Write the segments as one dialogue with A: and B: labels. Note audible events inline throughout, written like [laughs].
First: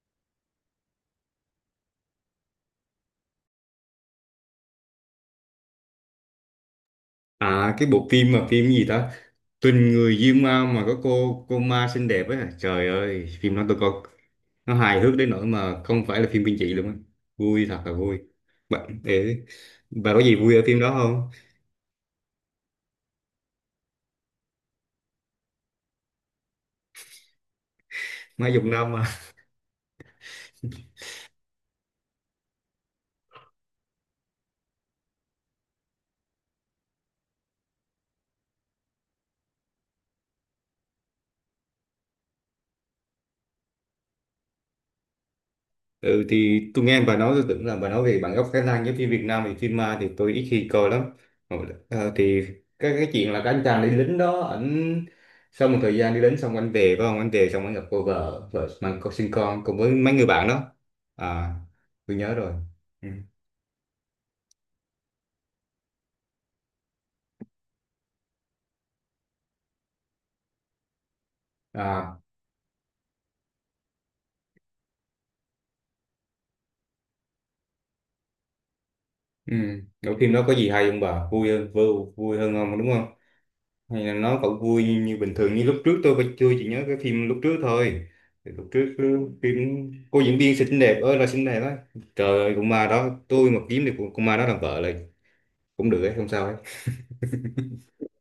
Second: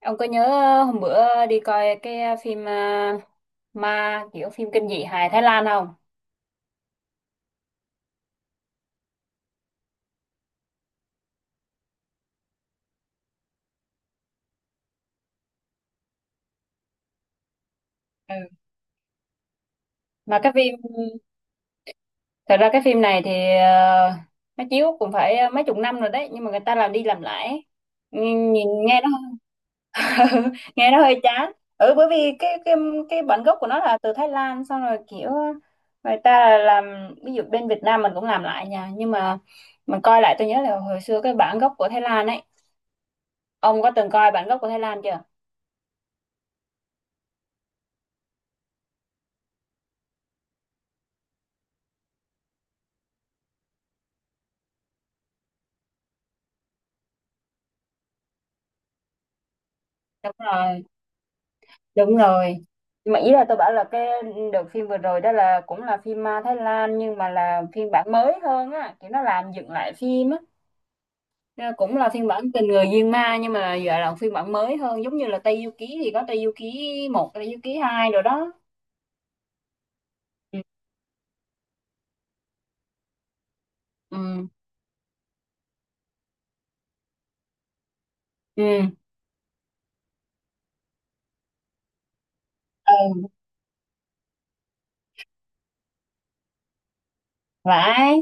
A: Ông có nhớ hôm bữa đi coi cái phim à, ma kiểu phim kinh dị hài Thái Lan không?
B: À, cái bộ phim mà phim gì đó, Tình người Diêm Ma, mà có cô ma xinh đẹp ấy à. Trời ơi, phim đó tôi coi nó hài hước đến nỗi mà không phải là phim kinh dị luôn á, vui thật là vui.
A: Ừ.
B: Bạn để, bà có gì
A: Mà cái
B: vui ở
A: phim
B: phim đó không?
A: thật ra cái phim này thì ờ, nó chiếu cũng phải mấy chục năm rồi đấy, nhưng mà người ta làm đi làm lại.
B: Má
A: Nhìn,
B: Dục
A: nhìn
B: Năm.
A: nghe nó [laughs] nghe nó hơi chán. Ừ, bởi vì cái cái bản gốc của nó là từ Thái Lan, xong rồi kiểu người ta làm ví dụ bên Việt Nam mình cũng làm lại nha, nhưng mà mình coi lại tôi nhớ là hồi xưa cái bản gốc của Thái Lan ấy. Ông có từng coi bản gốc của Thái Lan chưa?
B: Ừ, thì tôi nghe bà nói tôi tưởng là bà nói về bản gốc Thái Lan, giống như Việt Nam thì phim ma thì tôi ít khi coi lắm. Ờ, thì cái chuyện là cái anh chàng đi lính đó ảnh, sau một thời gian đi lính xong anh về, phải không, anh về xong anh gặp cô vợ, vợ mang con sinh con cùng với mấy người
A: Đúng
B: bạn đó.
A: rồi.
B: À,
A: Đúng
B: tôi nhớ rồi.
A: rồi.
B: Ừ.
A: Nhưng mà ý là tôi bảo là cái đợt phim vừa rồi đó là cũng là phim ma Thái Lan, nhưng mà là phiên bản mới hơn á, kiểu nó làm dựng lại phim á. Nên là cũng là
B: À.
A: phiên bản Tình Người Diên Ma, nhưng mà giờ là phiên bản mới hơn, giống như là Tây Du Ký thì có Tây Du Ký một, Tây Du Ký hai rồi đó.
B: Ừ. Cái phim đó có
A: Ừ.
B: gì hay không bà, vui hơn vui, vui hơn không đúng không, hay là nó
A: Ừ.
B: vẫn vui như bình thường như lúc trước? Tôi chỉ nhớ cái phim lúc trước thôi. Thì lúc
A: Ừ.
B: trước cứ phim cô diễn viên xinh đẹp ơi là xinh đẹp á, trời ơi cũng ma đó,
A: Ừ,
B: tôi mà kiếm được con ma đó làm vợ là cũng được ấy, không sao ấy.
A: phải.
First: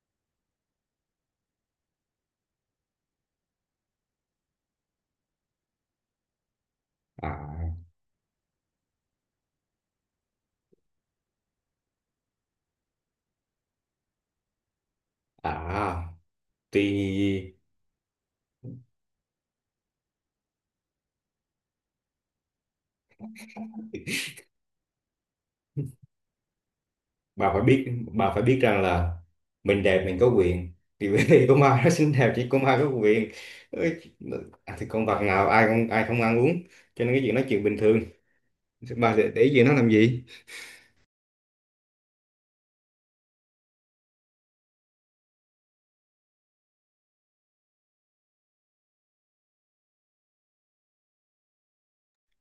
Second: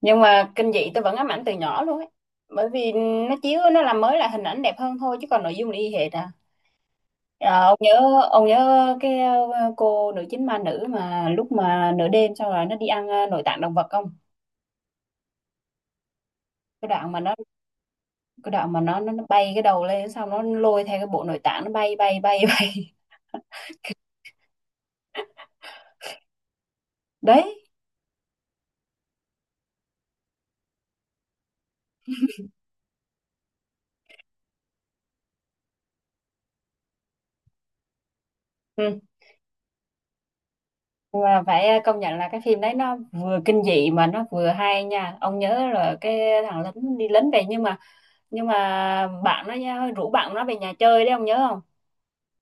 A: Nhưng mà kinh dị tôi vẫn ám ảnh từ nhỏ luôn ấy, bởi vì nó chiếu nó làm mới là hình ảnh đẹp hơn thôi, chứ còn nội dung là y hệt à. Ờ, ông
B: à
A: nhớ, ông nhớ cái cô nữ chính ma nữ mà lúc mà nửa đêm xong rồi nó đi ăn nội tạng động vật không?
B: à thì
A: Cái đoạn mà nó, cái đoạn mà nó nó bay cái đầu lên xong nó lôi theo cái bộ nội tạng, nó bay bay bay [laughs] bay.
B: bà
A: Đấy.
B: phải biết bà phải biết rằng là mình đẹp mình có quyền, thì [laughs] bởi vì con ma nó xinh đẹp, chỉ con ma có quyền. Ôi, à, thì con vật nào ai không ăn uống, cho nên cái chuyện nói chuyện bình thường,
A: Ừ.
B: bà để ý gì nó làm gì.
A: Và phải công nhận là cái phim đấy nó vừa kinh dị mà nó vừa hay nha. Ông nhớ là cái thằng lính đi lính về, nhưng mà bạn nó nha, rủ bạn nó về nhà chơi đấy, ông nhớ không?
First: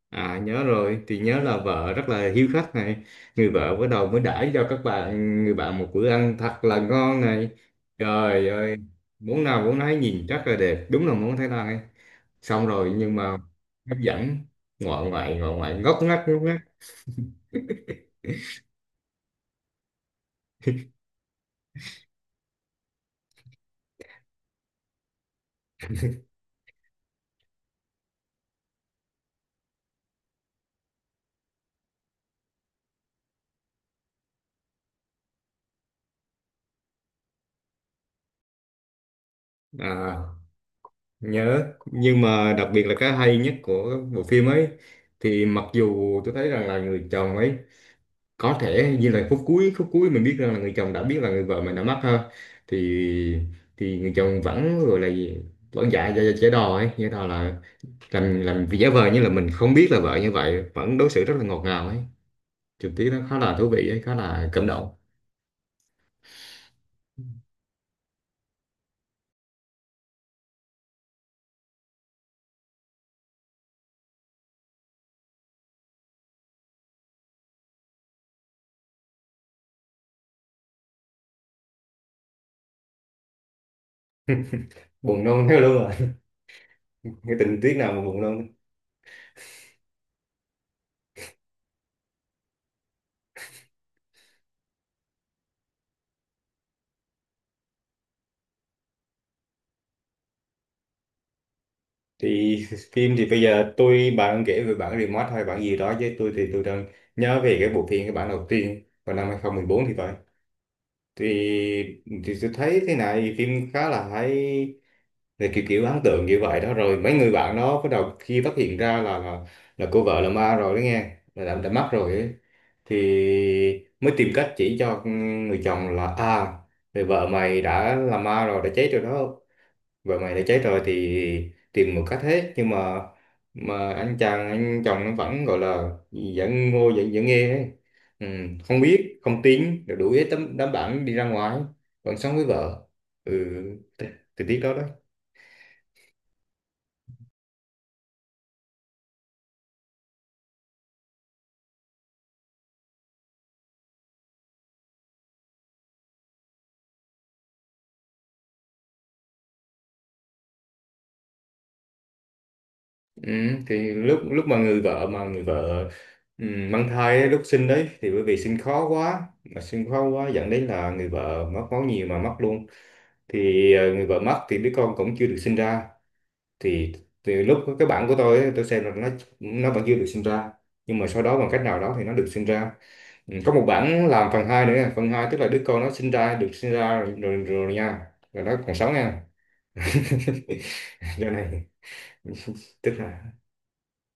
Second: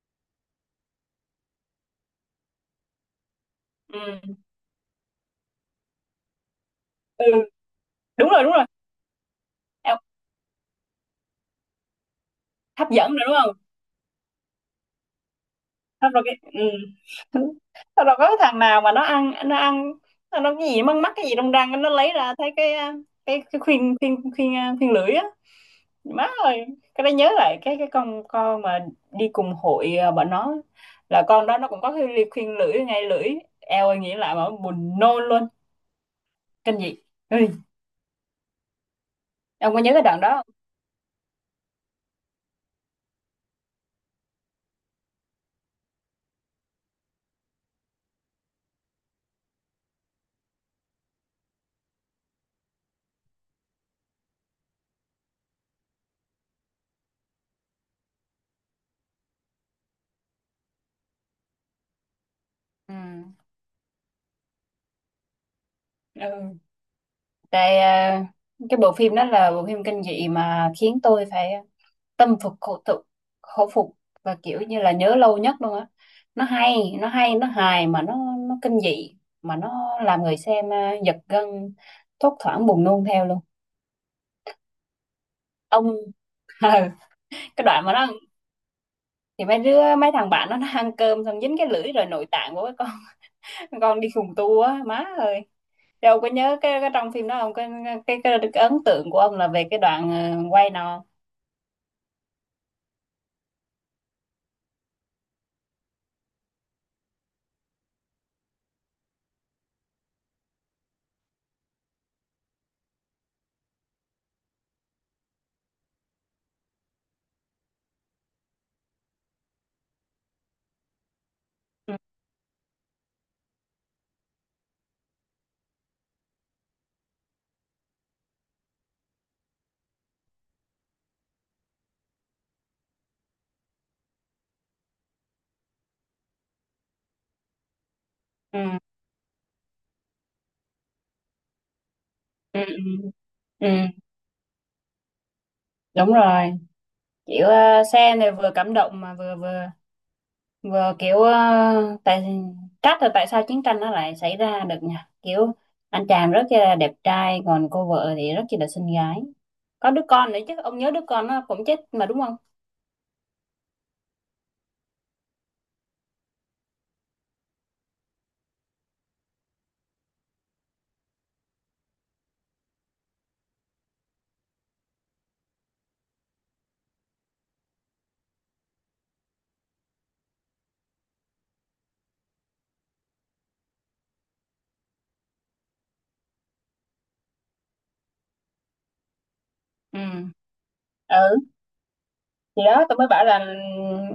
B: À nhớ rồi, thì nhớ là vợ rất là hiếu khách này, người vợ bắt đầu mới
A: Ừ.
B: đãi cho các bạn, người bạn một bữa ăn thật là ngon
A: Ừ,
B: này.
A: đúng rồi,
B: Trời
A: đúng rồi.
B: ơi, món nào món nấy
A: Em-
B: nhìn rất là đẹp, đúng là món Thái Lan ấy. Xong
A: Hấp
B: rồi
A: dẫn
B: nhưng
A: rồi đúng
B: mà
A: không?
B: hấp dẫn, ngoại ngoại ngoại ngoại ngóc
A: Xong rồi
B: ngách
A: cái
B: ngóc ngách.
A: ừ. [laughs] Xong rồi có cái thằng nào mà nó ăn nó ăn, nó cái gì mắc mắc cái gì trong răng, nó lấy ra thấy cái à, cái khuyên khuyên khuyên à, khuyên lưỡi á, má ơi. Cái đó nhớ lại cái con mà đi cùng hội à, bọn nó là con đó nó cũng có cái ly khuyên lưỡi ngay lưỡi, eo ơi, nghĩ lại mà buồn nôn luôn. Kinh dị. Ừ, ông có nhớ cái đoạn
B: À
A: đó
B: nhớ, nhưng mà đặc biệt là cái hay nhất của bộ phim ấy, thì mặc dù tôi thấy rằng là người chồng ấy có thể như là phút cuối mình biết rằng là người chồng đã biết là người vợ mình đã mất ha, thì thì người chồng vẫn gọi là gì? Vẫn dạ dạ dạ giả đò ấy, giả đò là làm vì giả vờ như là mình không biết là vợ, như vậy vẫn đối xử rất là ngọt ngào ấy, trực tiếp nó
A: không?
B: khá là thú vị ấy, khá là cảm động.
A: Ừ. Ừ. Tại à, cái bộ phim đó là bộ phim kinh dị mà khiến tôi phải tâm phục khẩu phục, khẩu phục, và kiểu như là nhớ lâu nhất luôn á. Nó hay, nó hay, nó hài mà nó kinh dị mà nó làm người xem à, giật gân, thốt thoảng buồn nôn theo luôn.
B: Buồn nôn thế luôn rồi.
A: Ông [laughs] ừ,
B: [laughs] Cái tình
A: cái
B: tiết
A: đoạn
B: nào
A: mà
B: mà
A: nó,
B: buồn nôn?
A: thì mấy đứa mấy thằng bạn nó ăn cơm xong dính cái lưỡi rồi nội tạng của cái con [laughs] con đi khùng tu á, má ơi. Đâu có nhớ cái trong phim đó không, cái, cái, cái ấn tượng của ông là về cái đoạn quay nào?
B: Thì phim thì bây giờ tôi bạn kể về bản remote hay bản gì đó, chứ tôi thì tôi đang nhớ về cái bộ phim, cái bản đầu tiên vào năm 2014 thì phải, thì thì tôi thấy thế này, phim khá là hay, rồi kiểu kiểu ấn tượng như vậy đó, rồi mấy người bạn đó bắt đầu khi phát hiện ra là cô vợ là ma rồi đó, nghe là đã mất
A: Ừ.
B: rồi ấy. Thì mới tìm cách chỉ cho người chồng là, à, người vợ mày đã là ma rồi, đã chết rồi đó, vợ mày đã cháy rồi thì tìm một cách hết, nhưng mà anh chàng anh chồng nó vẫn gọi là vẫn ngô vẫn vẫn nghe ấy. Ừ,
A: Ừ.
B: không biết không tin rồi đuổi hết tấm đám bạn đi ra ngoài, vẫn sống với
A: Ừ. Ừ.
B: vợ. Ừ.
A: Ừ. Ừ,
B: t- thì tiếc đó đó.
A: đúng rồi, kiểu xe này vừa cảm động mà vừa vừa vừa kiểu tại trách là tại sao chiến tranh nó lại xảy ra được nhỉ, kiểu anh chàng rất là đẹp trai còn cô vợ thì rất chỉ là xinh gái, có đứa con nữa chứ, ông nhớ đứa con nó cũng chết mà đúng không?
B: Ừ, thì lúc lúc mà người vợ ừ, mang thai ấy, lúc sinh đấy thì bởi vì sinh khó quá mà sinh khó quá dẫn đến là người vợ mất máu nhiều mà mất luôn. Thì người vợ mất thì đứa con cũng chưa được sinh ra. Thì từ lúc cái bản của tôi ấy, tôi xem là nó vẫn chưa được sinh ra, nhưng mà sau đó bằng cách nào đó thì nó được sinh ra. Ừ, có một bản làm phần 2 nữa nha. Phần 2 tức là đứa con nó sinh ra được sinh ra rồi, rồi, rồi nha, rồi nó còn sống nha.
A: Ừ.
B: [laughs] Do
A: Ừ,
B: này.
A: thì
B: [laughs]
A: đó
B: Tức
A: tôi mới
B: là,
A: bảo là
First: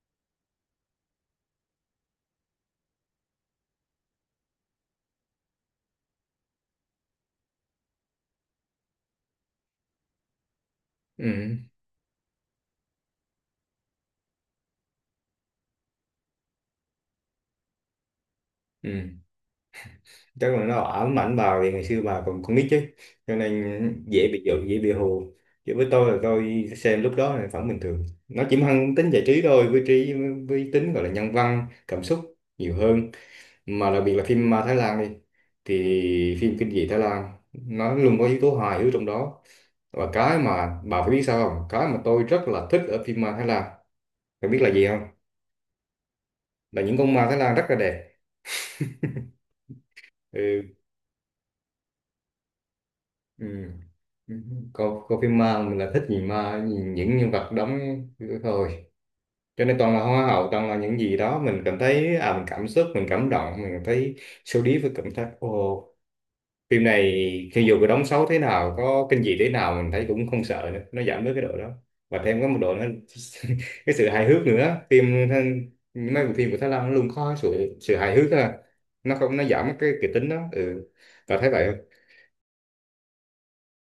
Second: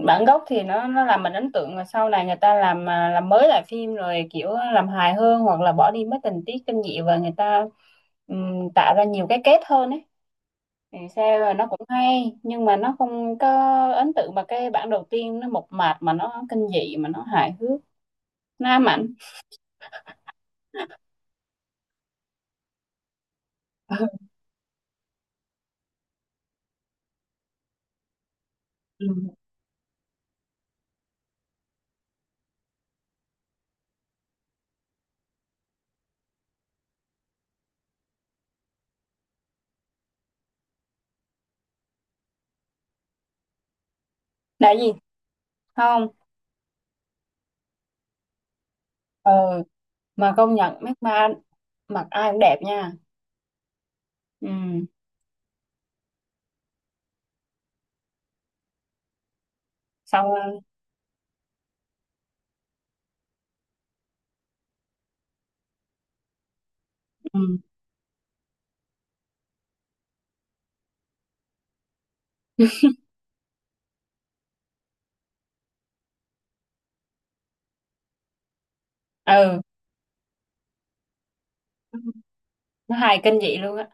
A: bản gốc thì nó làm mình ấn tượng, mà sau này người ta làm à, làm mới lại phim rồi kiểu làm hài hơn hoặc là bỏ đi mấy tình tiết kinh dị, và người ta tạo ra nhiều cái kết hơn ấy. Thì sao là
B: ừ,
A: nó cũng hay nhưng mà nó không có ấn tượng, mà cái bản đầu tiên nó mộc mạc mà nó kinh dị mà nó hài hước, nó ám ảnh.
B: ừ. Chắc là nó ám ảnh vào, thì ngày xưa bà còn con nít chứ, cho nên dễ
A: [laughs]
B: bị giận, dễ bị hù. Chứ với tôi là tôi xem lúc đó là vẫn bình thường, nó chỉ mang
A: Ừ.
B: tính giải trí thôi với trí, với tính gọi là nhân văn cảm xúc nhiều hơn. Mà đặc biệt là phim ma Thái Lan đi, thì phim kinh dị Thái Lan nó luôn có yếu tố hài hước trong đó. Và cái mà bà phải biết sao không, cái mà tôi rất là thích ở phim ma Thái Lan, bạn biết là
A: Đại
B: gì
A: gì?
B: không?
A: Không.
B: Là những con ma Thái Lan rất là đẹp.
A: Ừ, mà công
B: Ừ,
A: nhận mấy ma mặc ai cũng đẹp nha.
B: ừ.
A: Ừ.
B: Coi phim ma mình là thích nhìn ma, nhìn những nhân vật đóng thôi, cho nên toàn là
A: Xong
B: hoa hậu,
A: rồi-
B: toàn là những gì đó mình cảm thấy, à, mình cảm xúc mình cảm động mình cảm thấy sâu đi với cảm giác ồ, phim này
A: ừ.
B: khi dù có đóng xấu thế nào, có kinh dị thế nào, mình thấy cũng không sợ nữa, nó giảm bớt cái độ đó, và thêm có một độ nó [laughs] cái sự hài hước nữa. Mấy bộ phim của Thái Lan nó luôn có sự sự hài hước à, nó không nó
A: Ừ,
B: giảm cái kịch tính đó. Ừ. Và thấy vậy không?
A: nó hài kinh dị luôn á.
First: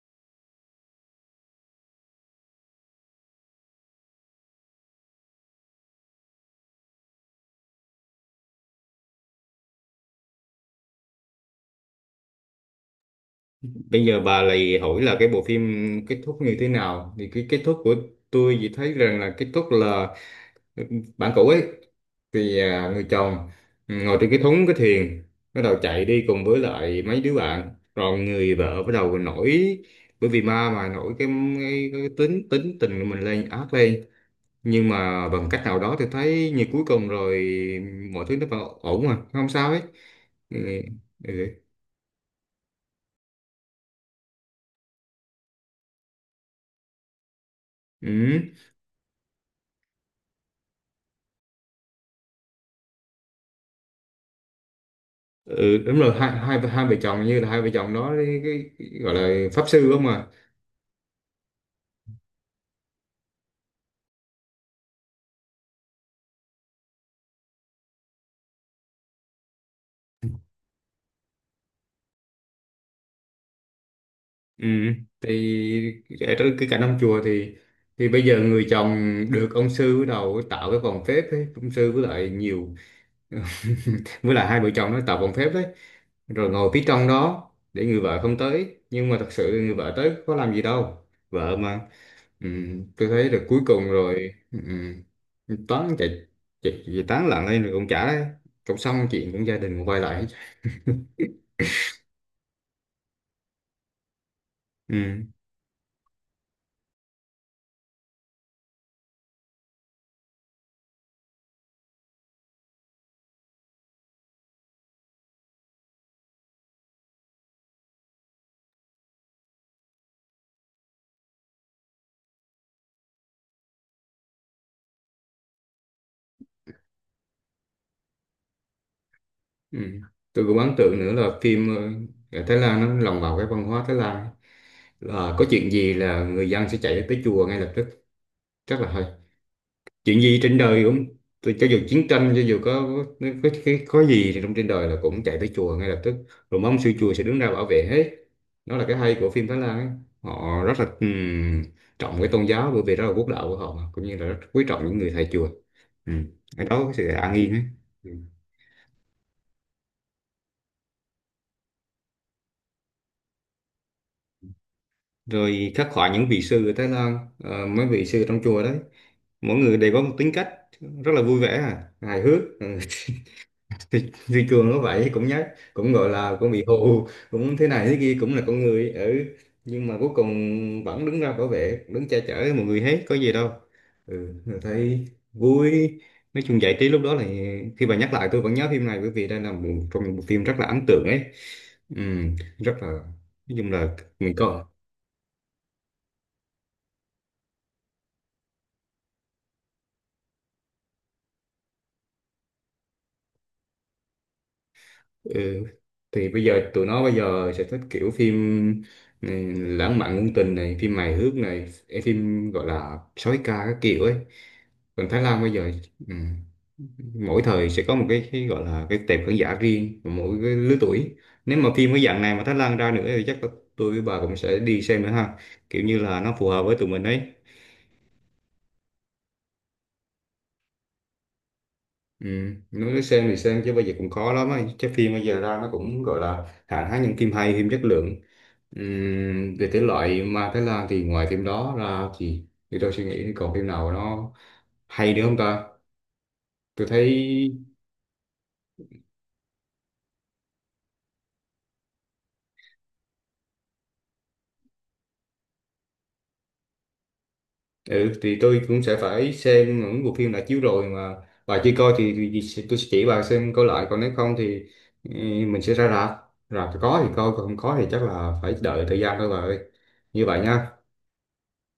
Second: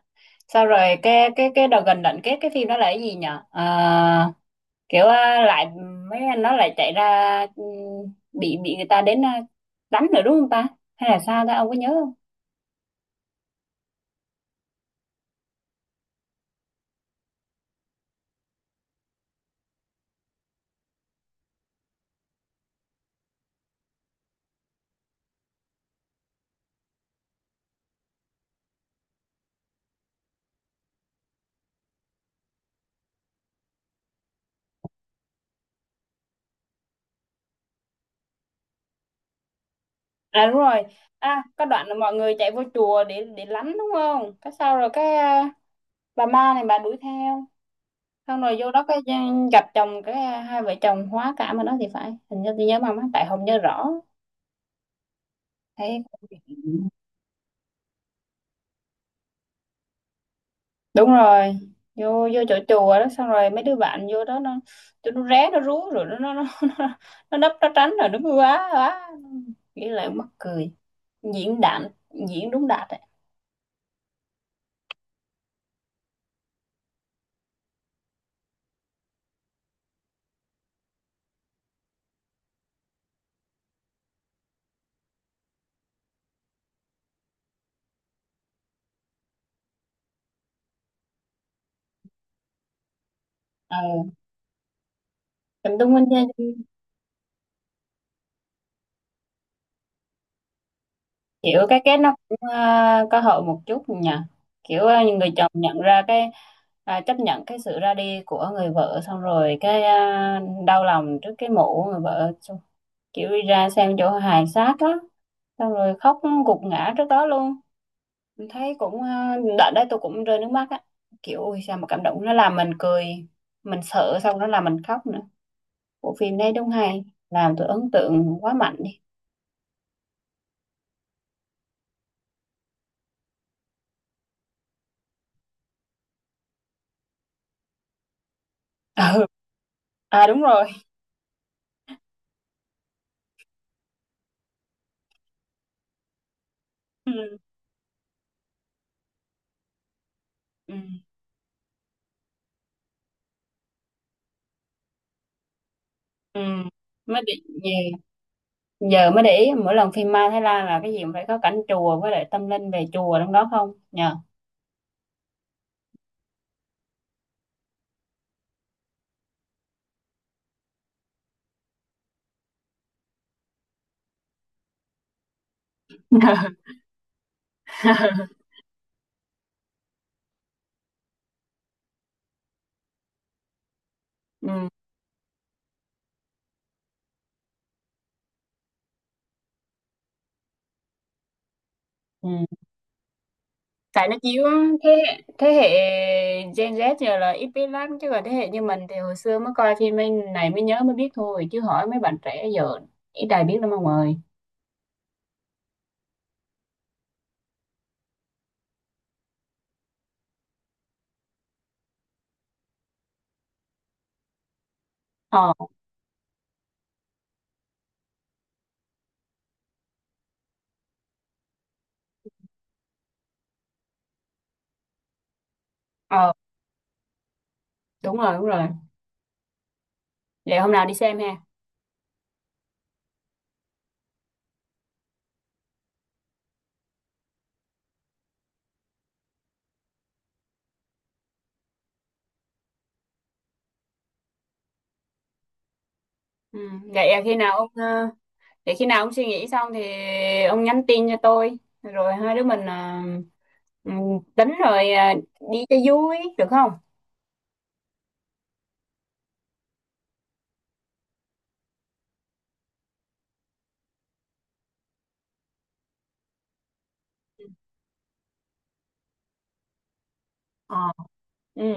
A: Sau rồi cái đầu gần đoạn kết cái phim đó là cái gì nhở? Ờ, kiểu à, lại mấy anh nó lại chạy ra ừ, bị người ta đến à, đánh nữa đúng không ta, hay là sao ta, ông có nhớ không?
B: Bây giờ bà lại hỏi là cái bộ phim kết thúc như thế nào, thì cái kết thúc của, tôi chỉ thấy rằng là kết thúc là bạn cũ ấy, thì à, người chồng, ừ, ngồi trên cái thúng cái thuyền bắt đầu chạy đi cùng với lại mấy đứa bạn, rồi người vợ bắt đầu nổi, bởi vì ma mà nổi cái tính tính tình của mình lên, ác lên, nhưng mà bằng cách nào đó thì thấy như cuối cùng rồi mọi thứ nó vẫn ổn mà không sao hết.
A: À đúng
B: Ừ,
A: rồi.
B: ừ,
A: À có đoạn là mọi người chạy vô chùa để lánh đúng không? Cái sau rồi cái à, bà ma này bà đuổi theo. Xong
B: ừ,
A: rồi vô đó cái gặp chồng, cái à, hai vợ chồng hóa cảm ở đó thì phải. Hình như tôi nhớ mà má, tại không nhớ rõ.
B: ừ, đúng
A: Thấy
B: rồi, hai hai hai vợ chồng như là hai vợ chồng đó, cái, gọi là pháp sư không à?
A: đúng rồi. Vô vô chỗ chùa đó xong rồi mấy đứa bạn vô đó nó, tụi nó ré nó rú rồi nó [laughs] nó, nó nấp nó tránh rồi, đúng quá quá. Nghĩ lại mắc cười. Diễn đạn, diễn đúng đạt ấy.
B: Ừ, thì ở trong cái cảnh ông chùa thì bây giờ người chồng được ông sư bắt đầu tạo cái vòng phép ấy. Ông sư với lại nhiều [laughs] với lại hai vợ chồng nó tạo vòng phép đấy, rồi ngồi phía trong đó để người vợ không tới, nhưng mà thật sự người vợ tới có làm gì đâu. Vợ mà. Ừ, tôi thấy là cuối cùng
A: Ừ.
B: rồi, ừ, ừ,
A: Em đúng
B: toán
A: anh,
B: chạy chạy chạy tán loạn lên rồi cũng chả, cũng xong chuyện, cũng gia đình cũng quay lại hết.
A: kiểu cái kết nó cũng có hậu một chút nhỉ, kiểu những
B: Ừ.
A: người chồng nhận ra cái à, chấp nhận cái sự ra đi của người vợ, xong rồi cái à, đau lòng trước cái mộ của người vợ, xong kiểu đi ra xem chỗ hài xác á, xong rồi khóc gục ngã trước đó luôn. Mình thấy cũng à, đợt đấy tôi cũng rơi nước mắt á, kiểu ui sao mà cảm động, nó làm mình cười, mình sợ xong nó làm mình khóc nữa. Bộ phim này đúng hay, làm tôi ấn tượng quá mạnh đi.
B: Ừ. Tôi cũng ấn tượng nữa là phim ở Thái Lan nó lồng vào cái văn hóa Thái Lan ấy. Là có chuyện gì là người dân sẽ chạy tới chùa ngay lập tức, rất là
A: [laughs]
B: hay.
A: Ừ.
B: Chuyện
A: À
B: gì
A: đúng
B: trên
A: rồi.
B: đời
A: [laughs]
B: cũng, tôi cho dù chiến tranh cho dù có, có gì thì trong trên đời là cũng chạy tới chùa ngay lập tức, rồi mong sư chùa
A: Ừ.
B: sẽ đứng ra bảo vệ hết. Đó là cái hay của phim Thái Lan ấy. Họ
A: Ừ.
B: rất là trọng cái tôn giáo, bởi vì đó là quốc đạo của họ, mà cũng như là rất quý trọng những người thầy chùa. Ừ.
A: Ừ,
B: Cái đó có sự
A: mới
B: an
A: để,
B: yên ấy.
A: giờ,
B: Ừ.
A: giờ mới để ý mỗi lần phim ma Thái Lan là cái gì cũng phải có cảnh chùa với lại tâm linh về chùa trong đó không nhờ.
B: Rồi khắc họa những vị sư ở Thái Lan, mấy vị sư trong chùa đấy, mỗi người đều có một tính cách, rất là vui vẻ, à, hài hước. Ừ. [laughs] Thì Cường nó vậy cũng nhát, cũng gọi là cũng bị hù, cũng thế này thế kia, cũng là
A: [laughs]
B: con người. Ừ. Nhưng mà cuối cùng vẫn đứng ra bảo vệ, đứng che chở mọi người hết, có gì đâu. Ừ. Rồi
A: Ừ.
B: thấy vui, nói chung giải trí lúc đó là, khi bà nhắc lại tôi vẫn nhớ phim này, bởi vì đây là một trong những bộ phim rất là ấn tượng ấy. Ừ.
A: Ừ.
B: Rất là, nói chung là
A: Tại nó
B: mình
A: chiếu
B: coi.
A: thế hệ Gen Z giờ là ít biết lắm, chứ còn thế hệ như mình thì hồi xưa mới coi phim anh này mới nhớ mới biết thôi, chứ hỏi mấy bạn trẻ giờ ít ai biết lắm ông ơi.
B: Ừ. Thì bây giờ tụi nó bây giờ sẽ thích kiểu phim, ừ, lãng mạn ngôn tình này, phim hài hước này, ê, phim gọi là sói ca các kiểu ấy. Còn Thái Lan
A: Ờ.
B: bây giờ, ừ, mỗi thời sẽ có một cái gọi là cái tệp khán giả riêng của mỗi cái lứa tuổi. Nếu mà phim cái dạng này mà Thái Lan ra nữa thì chắc là tôi với bà cũng sẽ đi xem nữa ha. Kiểu như là
A: Ờ
B: nó phù hợp với tụi mình ấy.
A: đúng rồi, đúng rồi, vậy hôm nào đi xem ha.
B: Ừ. Nói xem thì xem chứ bây giờ cũng khó lắm á. Chắc phim bây giờ ra nó cũng gọi là hạn hán những phim hay, phim chất lượng. Về thể loại ma Thái Lan thì ngoài phim đó ra thì tôi suy nghĩ thì còn phim nào nó hay nữa không ta?
A: Ừ.
B: Tôi thấy,
A: Vậy à, khi nào ông để khi nào ông suy nghĩ xong thì ông nhắn tin cho tôi rồi hai đứa mình à, ừ, tính rồi à, đi cho vui được không?
B: ừ, thì tôi cũng sẽ phải xem những bộ phim đã chiếu rồi mà bà chưa coi thì, tôi sẽ chỉ bà xem coi lại, còn nếu không thì ừ, mình sẽ ra rạp. Rạp thì có thì coi,
A: Ừ.
B: còn không có thì chắc là phải đợi thời gian thôi bà ơi. Như vậy
A: Ờ.
B: nha.
A: Ừ.